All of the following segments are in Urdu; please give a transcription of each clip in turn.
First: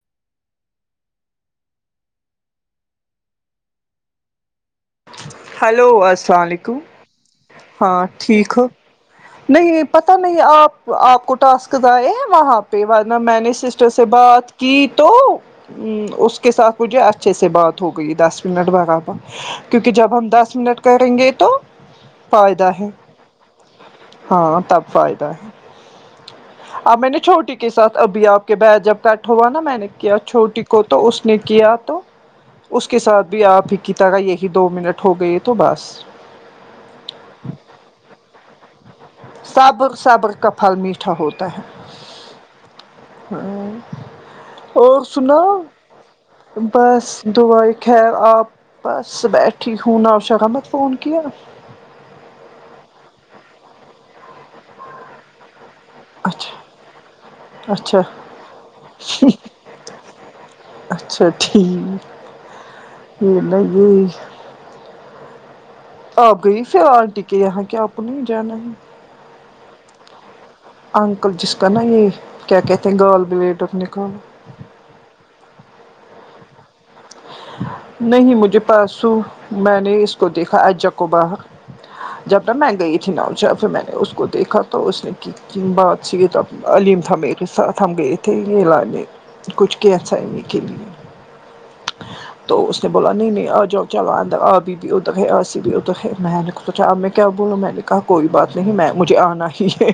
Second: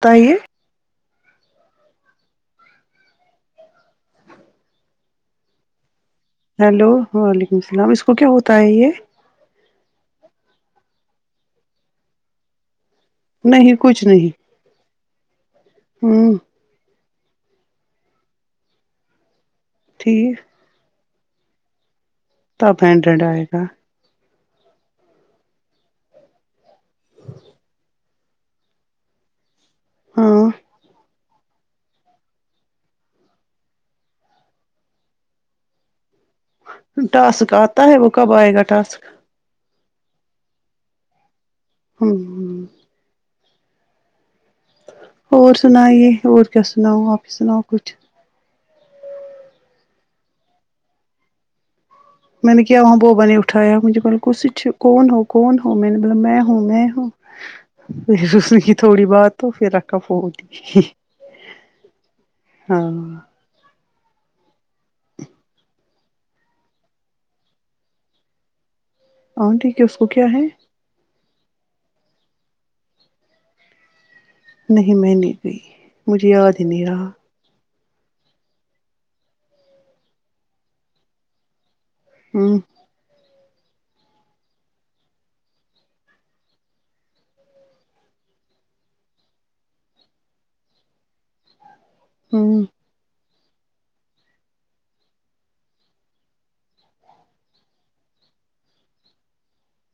بتایے ہلو السلام علیکم ہیلو وعلیکم السلام ہاں اس کو کیا ٹھیک ہوتا ہو ہے یہ نہیں نہیں پتہ نہیں آپ آپ کو ٹاسکز آئے ہیں وہاں اس کے بعد میں نے نہیں سسٹر کچھ سے نہیں بات کی تو ہوں اس کے ساتھ مج اچھے سے بات ہو گئی دس منٹ برابر کیونکہ ہم ٹھیک دس منٹ کریں گے تو فائدہ تب ہے ہینڈریڈ آئے گا ہاں تب فائدہ ہے اب میں نے چھوٹی کے ساتھ ابھی آپ کے بیگ جب کٹ ہوا نا میں کیا چھوٹی ہاں کو تو اس نے کیا تو اس کے ساتھ بھی آپ ہیتا گا یہی کہ دو منٹ ہو گئی تو بس ٹاسک آتا ہے وہ کب آئے گا ٹاسک صبر صبر کا پھل میٹھا ہوتا ہے ہوں ہ ہاں اور سنا اور و سنائیے اور کیا سناؤ بس آپ ہی سناؤ دعا ے کچھ خیر آپ صب بیٹھی ہو نا ش ححمد فون کی [unintelligible] میں نے کیا وہاں بوبا نے اٹھایا مجھے بولا کچھ کون ہو کون ہو میں نے مطلب میں ہوں اچھا میں ہوں اچھا پھر اس نے کی تھوڑی بات تو پھر رکھا فون اچھا ہاں یہھر ل گ [unintelligible] آپ گئی پھر آنٹی کی یہاں کہ آپ نہیں جانا ہی ہاں ٹھیک ہے اس کو کیا ہے انکل جس کا نا یہ کیا کہتے ہیں گال بلیڈر نکالا نہیں میں نہیں گئی مجھے یاد ہی نہیں رہا نہیں مجھے پرسوں میں نے اس کو دیکھا اجاکباہ جب تب ہمم مہنگا ئی ج ن کیفے میں نے اس کو دیکھا تو اس نے بات کی تو علیم تھا میرے ساتھ ہم گئے تھے تھ یہ لانے کچھ کیسنے کے لیے تو ہمم اس اس نے بولا نہیں نہیں آ جاؤ چلو ابھی بھی ا تک ہے آسی بھی ا تک ہے میں نے سوچا اب میں کیا بولوں میں نے کہا کوئی بات نہیں میں مجھے آنا ہی ہے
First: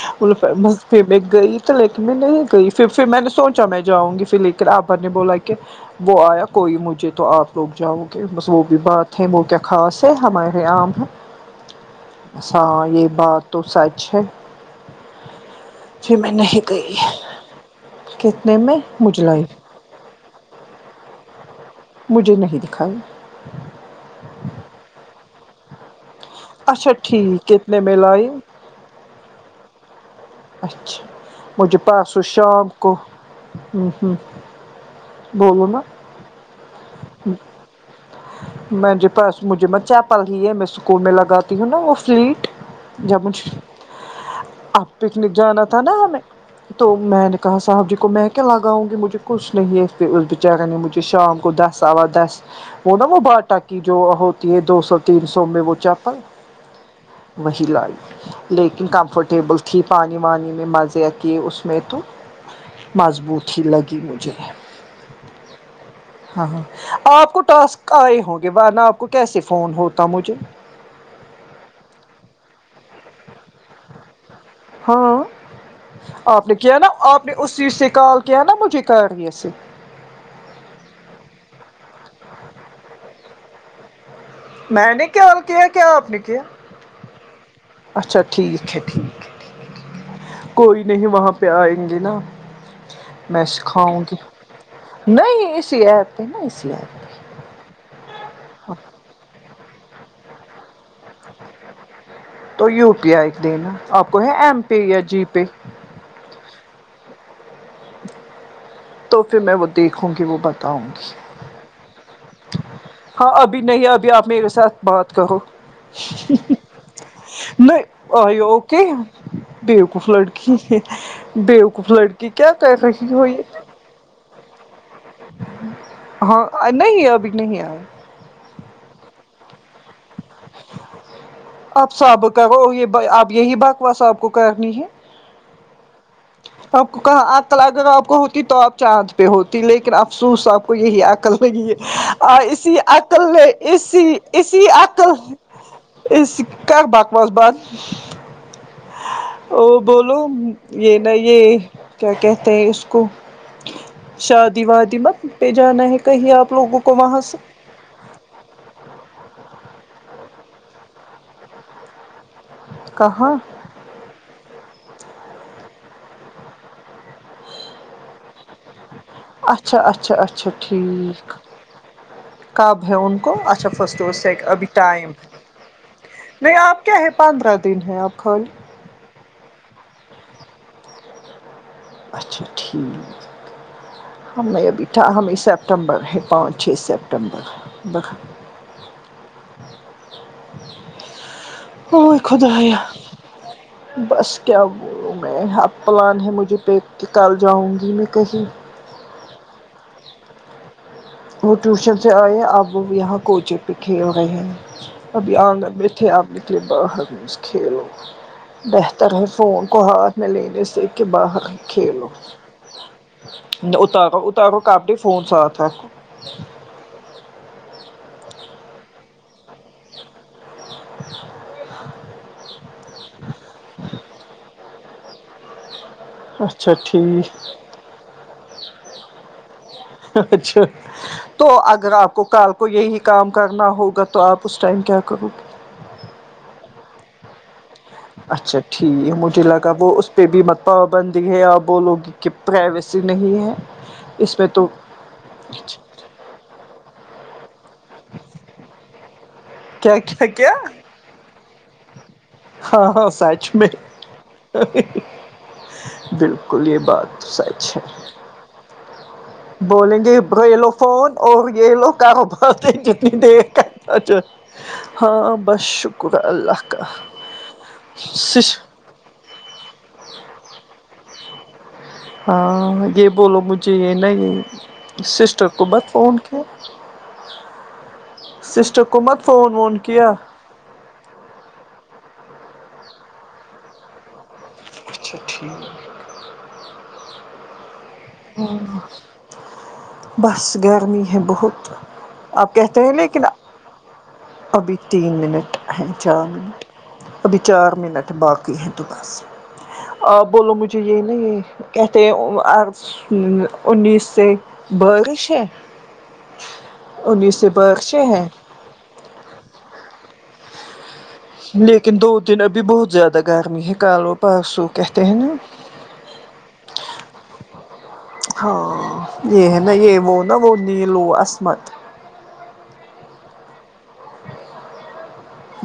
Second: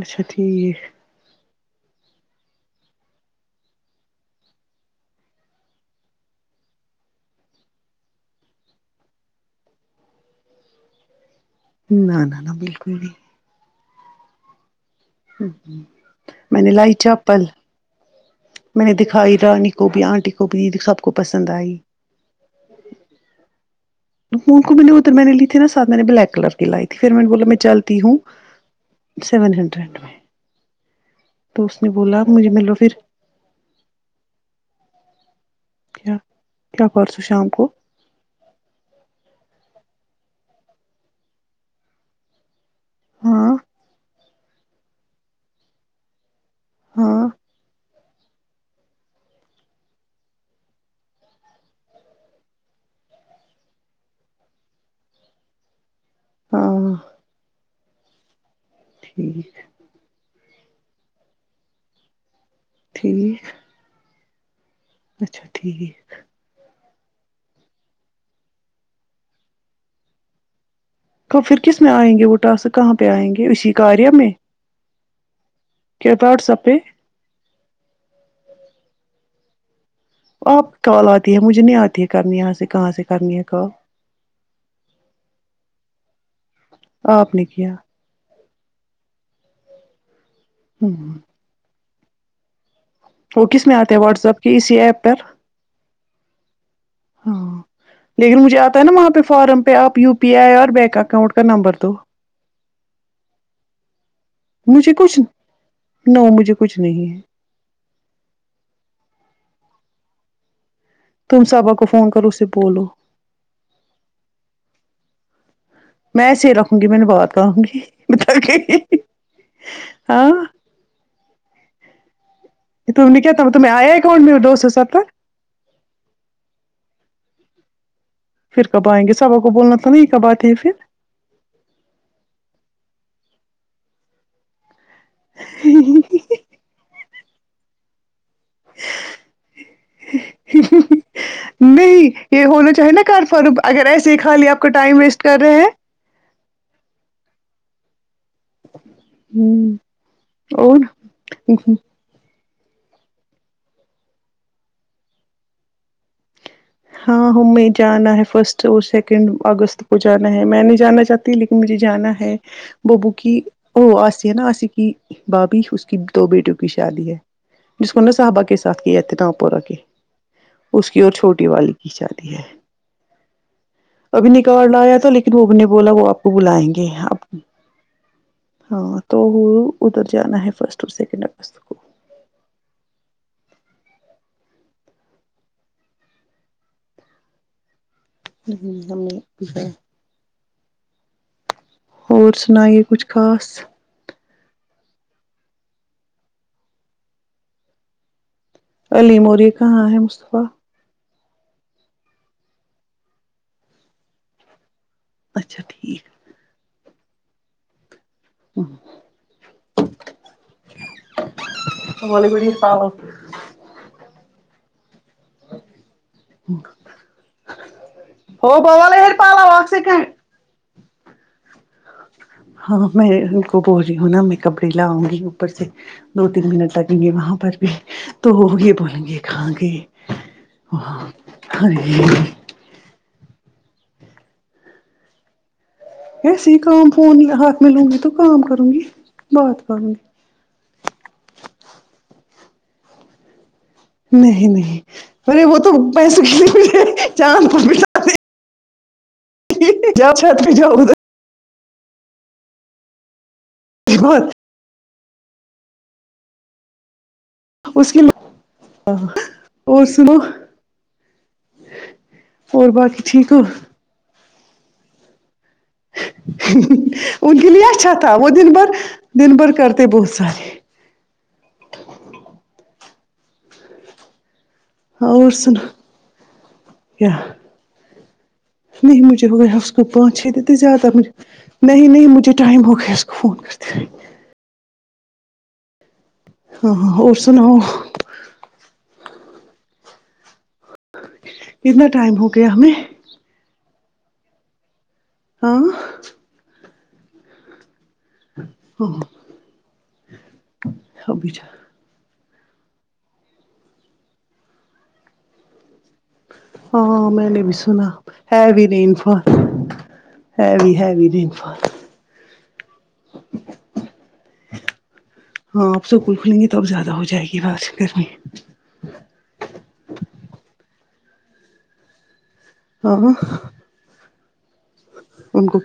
اچھا ٹھیک ہے، فیمس پیم میں گئی تو لیکن میں نہیں گئی پھر پھر میں نے سوچا میں جاؤں گی پھر اقرا آپا نے بولا کہ وہ آیا کوئی مجھے تو آپ لوگ جاؤ گے بس وہ بھی بات ہے وہ کیا خاص ہے ہمارے یہاں عام ہے نہ نہ نہ اچھا بالکل یہ بات تو سچ ہے پھر میں نہیں نے لائی گئی چپل کتنے میں نے مجھ دکھائی لائی رانی کو بھی آنٹی کو بھی سب کو پسند آئی مجھے نہیں دکھائی مون کو میں نے ادھر میں نے لی تھی ساتھ میں نے بلیک کلر کی لائی اچھا تھی پھر میں نے ٹھیک بولا میں کتنے چلتی ہوں لائی سیون ہنڈریڈ میں اچھا تو مجھے اس نے بولا پرسوں مجھے شام ملو کو پھر ہوں ہوں بولو نا کیا کیا پرسوں شام کو میں جو پرسوں مجھے میں چپل لی ہے میں اسکول میں لگاتی ہوں نا وہ سلیٹ جب مجھ ہاں پکنک جانا تھا نا ہمیں تو ہاں میں نے کہا صاحب جی کو میں کیا لگاؤں گی مجھے کچھ نہیں اس پے اس بیچارے نے یہ مجھے شام کو دس سوا دس وہ نا وہ باٹا کی جو ہوتی ہے دو سو تین سو میں وہ چپ ل ہاں وہی لائی لیکن کمفرٹیبل ٹھیک کی پانی وانی میں مزے آتی ہے اس میں تو مضبوط ٹھیک ہی لگی مجھے اچھا ٹھیک ہے ہاں ہاں آپ کو ٹاسک آئے ہوں گے ورنہ آپ کو کیسے فون ہوتا مجھے تو پھر کس میں آئیں گے وہ ٹاسک کہاں پہ آئیں گے اسی کاریہ میں ہاں کیا آپ واٹس نے ایپ پہ کیا نا آپ نے اس چیز سے کال کیا نا مجھے کاریہ سے آپ کال آتی ہے مجھے نہیں آتی ہے کرنی یہاں سے کہاں سے کرنی ہے کال میں نے کال کیا کے آپ نے کیا آپ نے کیا اچھا ٹھیک ہے ٹھیک ہے ٹھیک ہے کوئی نہیں ہوں وہاں پہ آئیں گے نا میں وہ کس آتے سکھاؤں ہیں گی واٹس ایپ کے اسی ایپ پر نہیں اسی ایپ میں ہے نا اسی ایپ ہاں لیکن مجھے آتا ہے نا وہاں پہ فارم پہ آپ یو پی آئی اور بیک اپ تو یو پی آئی دینا آپ کو ہے ایم پے مجھے یا کچھ جی پے نو مجھے کچھ نہیں ہے تو پھر میں وہ دیکھوں گی وہ بتاؤں گی تم صبا کو فون کرو اسے بولو ہاں ابھی نہیں ابھی آپ میرے ساتھ بات کرو میں ایسے ہی رکھوں گی میں نے بات کروں گی نہیں آر بتا یو گئی اوکے بوقوف ہاں لڑکی بیوقوف لڑکی کیا کررہی ہو یہ کون میرا دوست اسد نا ہاں نہیں ابھی نہیں آئے پھر کب آئیں گے صبا کو بولنا تھا نا یہ کب اتی ہے پھر آپ سب کہو یہ ب آپ یہی بات واں سب کو کرنی ہے پھر آپ کو کہاں آپ طلاق کہاں آپ کو ہوئی نہیں تو آپ چاند پہ ہوتی لیکن افسوس آپ کو یہی عقل لگی نہیں ہے یہ ہونا اسی چاہیے نا کار عقل نے فارم اگر ایسے اسی ہی خالی آپ اسی کا ٹائم عقل ویسٹ کر رہے اسی کر بکواس بند ہیں اور بولو اور یہ نہ یہ کیا کہتے ہیں اس کو شادی وادی مت پہ جانا ہے کہیں آپ لوگوں کو وہاں ہاں سے ہمیں جانا ہے فرسٹ تو سیکنڈ اگست کو جانا ہے میں نہیں جانا چاہتی لیکن مجھے جانا ہے ببو کہاں کی او آسی ہے نا آسی کی بھابھی اس کی دو بیٹوں کی شادی ہے جس کو نے صحبہ کے ساتھ کیا تھے تامپورہ کے اچھا اچھا اچھا اس کی اور چھوٹی والی کی شادی ہے اب بھیون کو اچھا فرسٹ ا سے نکاح ابھی لایا تھا ٹائم ہے لیکن وہ نے بولا وہ آپ کو نہیں بلائیں آپ گے کیا ہے پندرہ دن ہیں آپ خالی ہاں تو وہ ادھر جانا ہے فرسٹ اور سیکنڈ آگست کو اچھا ٹھیک ہم میں ابھی تھا ہمیں سپتمبر ہے پانچ چھ سپتمبر ہم ہم هم نے [unintelligible] اور خدایا سنائیے کچھ خاص بس کیا بولو میں اب پلان ہے مجھے پالن کے کل جاؤں گی میں کہیں علیم اور یہ کہاں ہے مصطفی وہ ٹیوشن سے آئے اب وہ یہاں کوچے پہ کھیل رہے ہیں ابھی آنگن اچھا میں بیھٹے تھے ٹھیک اب نکلے باہر بس کھیلو بہتر ہے فون کو ہاتھ میں لینے سے کہ باہر کھیلو اتارو اتارو کاپی فون ساتھ ہے ہو بوال ہییر پہالواگ سے خل [unintelligible] [inaudible] ہاں میں ان کو بول رہی ہوں نا میں کپڑے لا آؤں گی اوپر سے دو تین اچھا منٹ لگیں گے ٹھیک وہاں پر بھی تو ہوگے بولیں گے کہاں گئی اچھا تو اگر آپ کو کل کو یہی کام کرنا ہوگا تو آپ اس ٹائم کیا کرو گے ایسے ہی کام فون ہاتھ میںلوں گی تو کام اچھا کروں گی ٹھیک مجھے بات لگا کروں وہ گی اس پہ بھی مت پابندی ہے اور بولوگی کہ پرائیویسی نہیں ہے اس میں نہیں تو نہیں ارے وہ تو پیسوں کنے مٹے چاند پر مٹے کیا جا کیا چت پے کیا جاؤ ادھر ہاں ہاں سچ میں کیوں مت بالکل یہ بات سچ ہے اسی میں ہ بولیں گے برو یہ لو فون اور یہ لو کرو اور باتیں باقی کتنی ٹھیک ہو دیر تک اچھا ہاں اب بس شکر اللہ کا ان کے لیے اچھا تھا وہ دن بھر دن بھر کرتے بہت سارے ہاں یہ بولو مجھے یہ نہیں ہے اور سسٹر کو سنا بت فون کیا کیا سسٹر نہیں کو مت مجھے ہو فون گیا اس وون کو کیا پانچ چھ دیتے زیادہ مجھے نہیں نہیں مجھے ٹائم ہو گیا اس کو فون کرتے اچھا ٹھیک ہاں ہاں اور سناؤ بس گیا کمی ہے بہت کتنا ٹائم ہو گیا آپ ہمیں کہتے ہیں لیکن ابھی تین منٹ ہاں ہیں چار منٹ ابھی چار منٹ باقی تو ہاں بس آپ بولو مجھے یہ ابھی نہیں کہتے ہیں آ سل انیس سے بریش ہے ہاں میں انیس نے سے بھی سنا بارشیں ہیں ہےو rainfall heavy heavy rainfall لیکن دو دن ابھی بہت زیادہ گرمی ہے کال پارسو کہتے ہیں نا ہاں آپ اسکول کھلیں گے تو اب زیادہ ہو جائے گی بس گرمی ہاں یہ ہے نا یہ وہ نا وہ نیلو عصمت آہاں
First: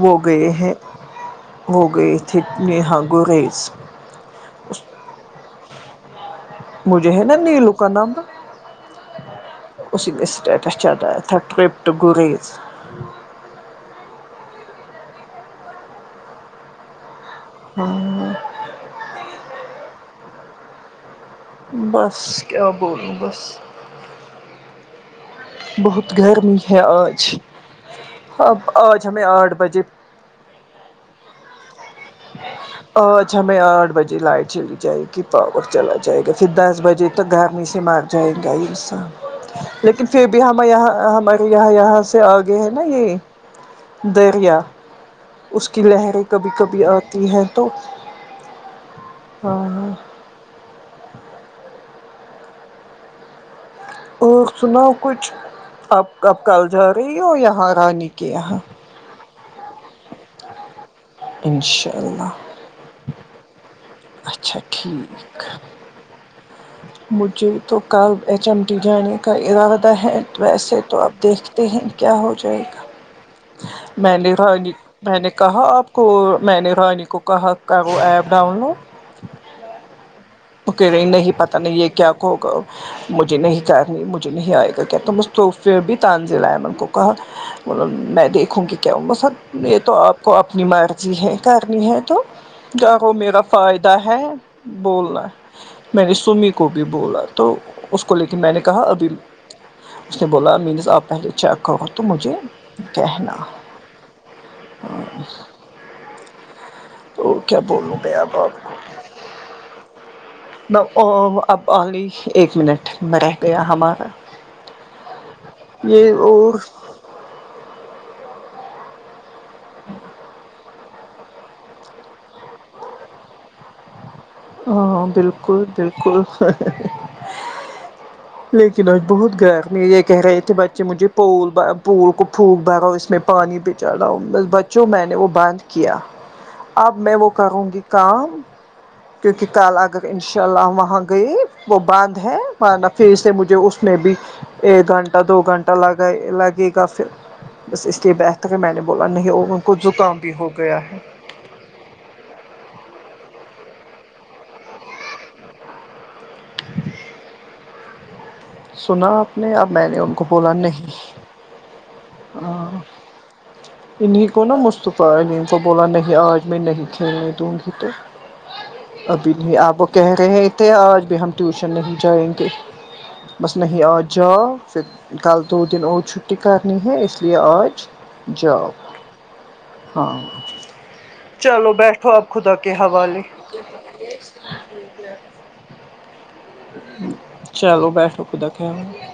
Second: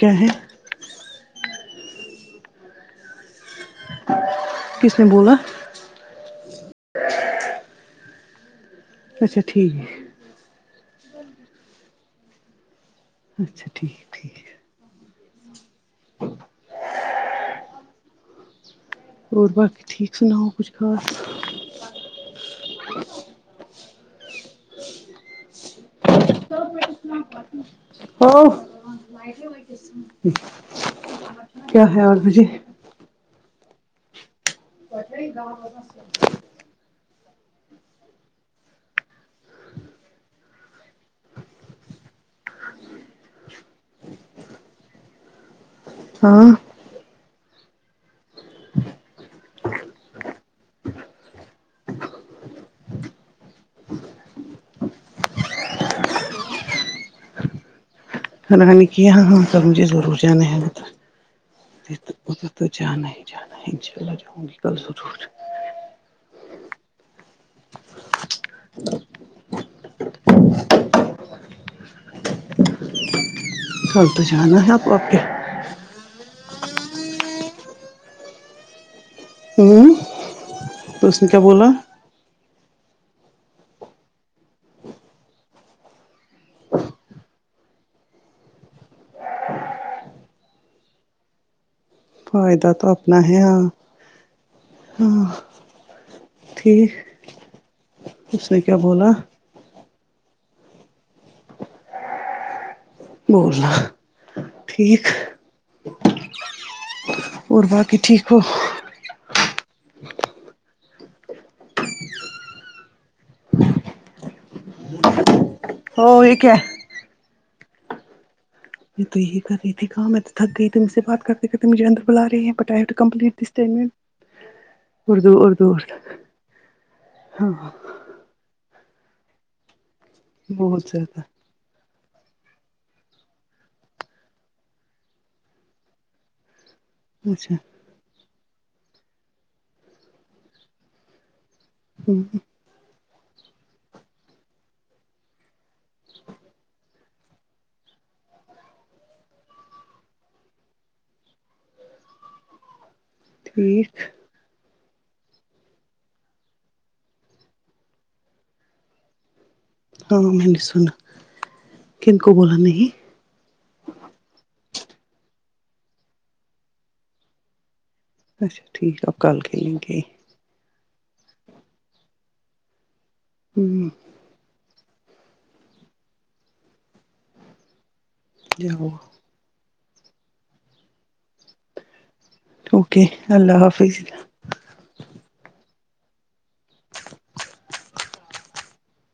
کیا وہ ہے گئے ہیں ہو گئی تھے نیہا گوریز کس نے بولا مجھے ہے نا نیلو کا نام اچھا ٹھیک ہے اسی میں اسٹیٹس چل رہا ہے تھرڈ ٹرپ ٹو گریز اچھا ٹھیک ٹھیک امم اور باقی ٹھیک سناؤ کچھ خاص بس کیا بولوں بس بہت گرمی ہے آج ہو اب آج ہمیں آٹھ بجے کیا ہے آٹھ بجے آج ہمیں آٹھ بجے لائٹ چلی جائے گی کہ پاور چلا جائے گا پھر دس بجے تو گرمی سے مار جائے گا انسان لیکن پھر بھی ہم یہاں ہمارے یہاں یہاں سے آگے ہے نا یہ دریا اس کی لہریں کبھی ہاں کبھی آتی ہیں تو ہاں اور سناؤ کچھ اب اب کل جا رہی ہو یہاں رانی کے یہاں راانی کے یہاں ہاں مجھے ضرور جانے ہے انشاء اللہ تو جانا ہی جانا ہے اللہ جاؤں گی اچھا کل ضرور ٹھیک مجھے تو کل ایچ ایم ٹی جانے کا ارادہ ہے ویسے تو آپ دیکھتے ہیں کیا ہو جائے کل میں تو نے جانا رانی ہے آپ آپ میں کے نے کہا آپ کو میں نے رانی کو کہا کا وہ ایپ ڈاؤن لوڈ امم کہ رہے نہیں پتہ نہیں یہ کیا کہگا مجھے نہیں کرنی مجھے نہیں آئے گا کیا تو مف بھی تانزیل امن کو کہا میں دیکھوں گی کیاوہ ںسب یہ تو آپ کو اپنی مرضی ہے کرنی ہے تو فائدہ تو کیا وہ اپنا میرا ہے ہاں فائدہ ہے بولنا ہاں میں نے سمی کو بھی ٹھیک بولا تو اس کو لے کے میں نے کہا ابھی اس نے بولا مینس آپ پہلے چیک کرو تو مجھے کہنا بولنا ٹھیک ہاں تو کیا اور بولوں باقی میں ٹھیک اب ہو آپکو میں وہ اب آلی ایک منٹ میں رہ گیا ہمارا یہ او کیا اور تو ہی کری تھی کام ہے تو تھک گئی تو سے بات کرتے مجھے اندر بلارہی ہیں بٹ آںیڈ کمپلیٹسٹ ہاں بالکل بالکل صحیح ہاں لیکن آج بہت گر می ہے یہ کہہ رہے تھے بچے بہت مجھے زیادہ پول بن پھول کو پھونک بھرا اس میں پانی پہ چڑاؤ بس بچوں میں نے وہ بند کیا اب میں وہ اچھا کروں گی کام کیونکہ کال آگر ان شاء اللہ وہاں گئی وہ باند ہے مانا پھر سے مجھے اس میں بھی ایک گھنٹہ دو گھنٹہ لگائے لگے گا پھر بس اس لیے بہتر میں نے بولا نہیں ان کو زکام بھی ہو گیا ہے ٹھیک سنا آپ نے اب میں نے ان ہاں کو میں بولا نے سنا نہیں کن کو بولا ہاں نہیں انہیں کو نا مصطفی علیم کو بولا نہیں آج میں نہیں کھیلنے دوں گی تو اچھا ٹھیک آپ ابھی کل نہیں کھیلیں آپ وہ گے کہہ رہیں تے آج بھی ہم ٹیوشن نہیں جائیں گے بس نہیں ہ آج جاؤ پھر کل دو دن اور چھٹی کرنی ہے اس لیے آج جاؤ ہاں چلو بیٹھ خواب خدا کے اوکے حوالے اللہ حافظ چلو بیٹھو خدا کہ حوالے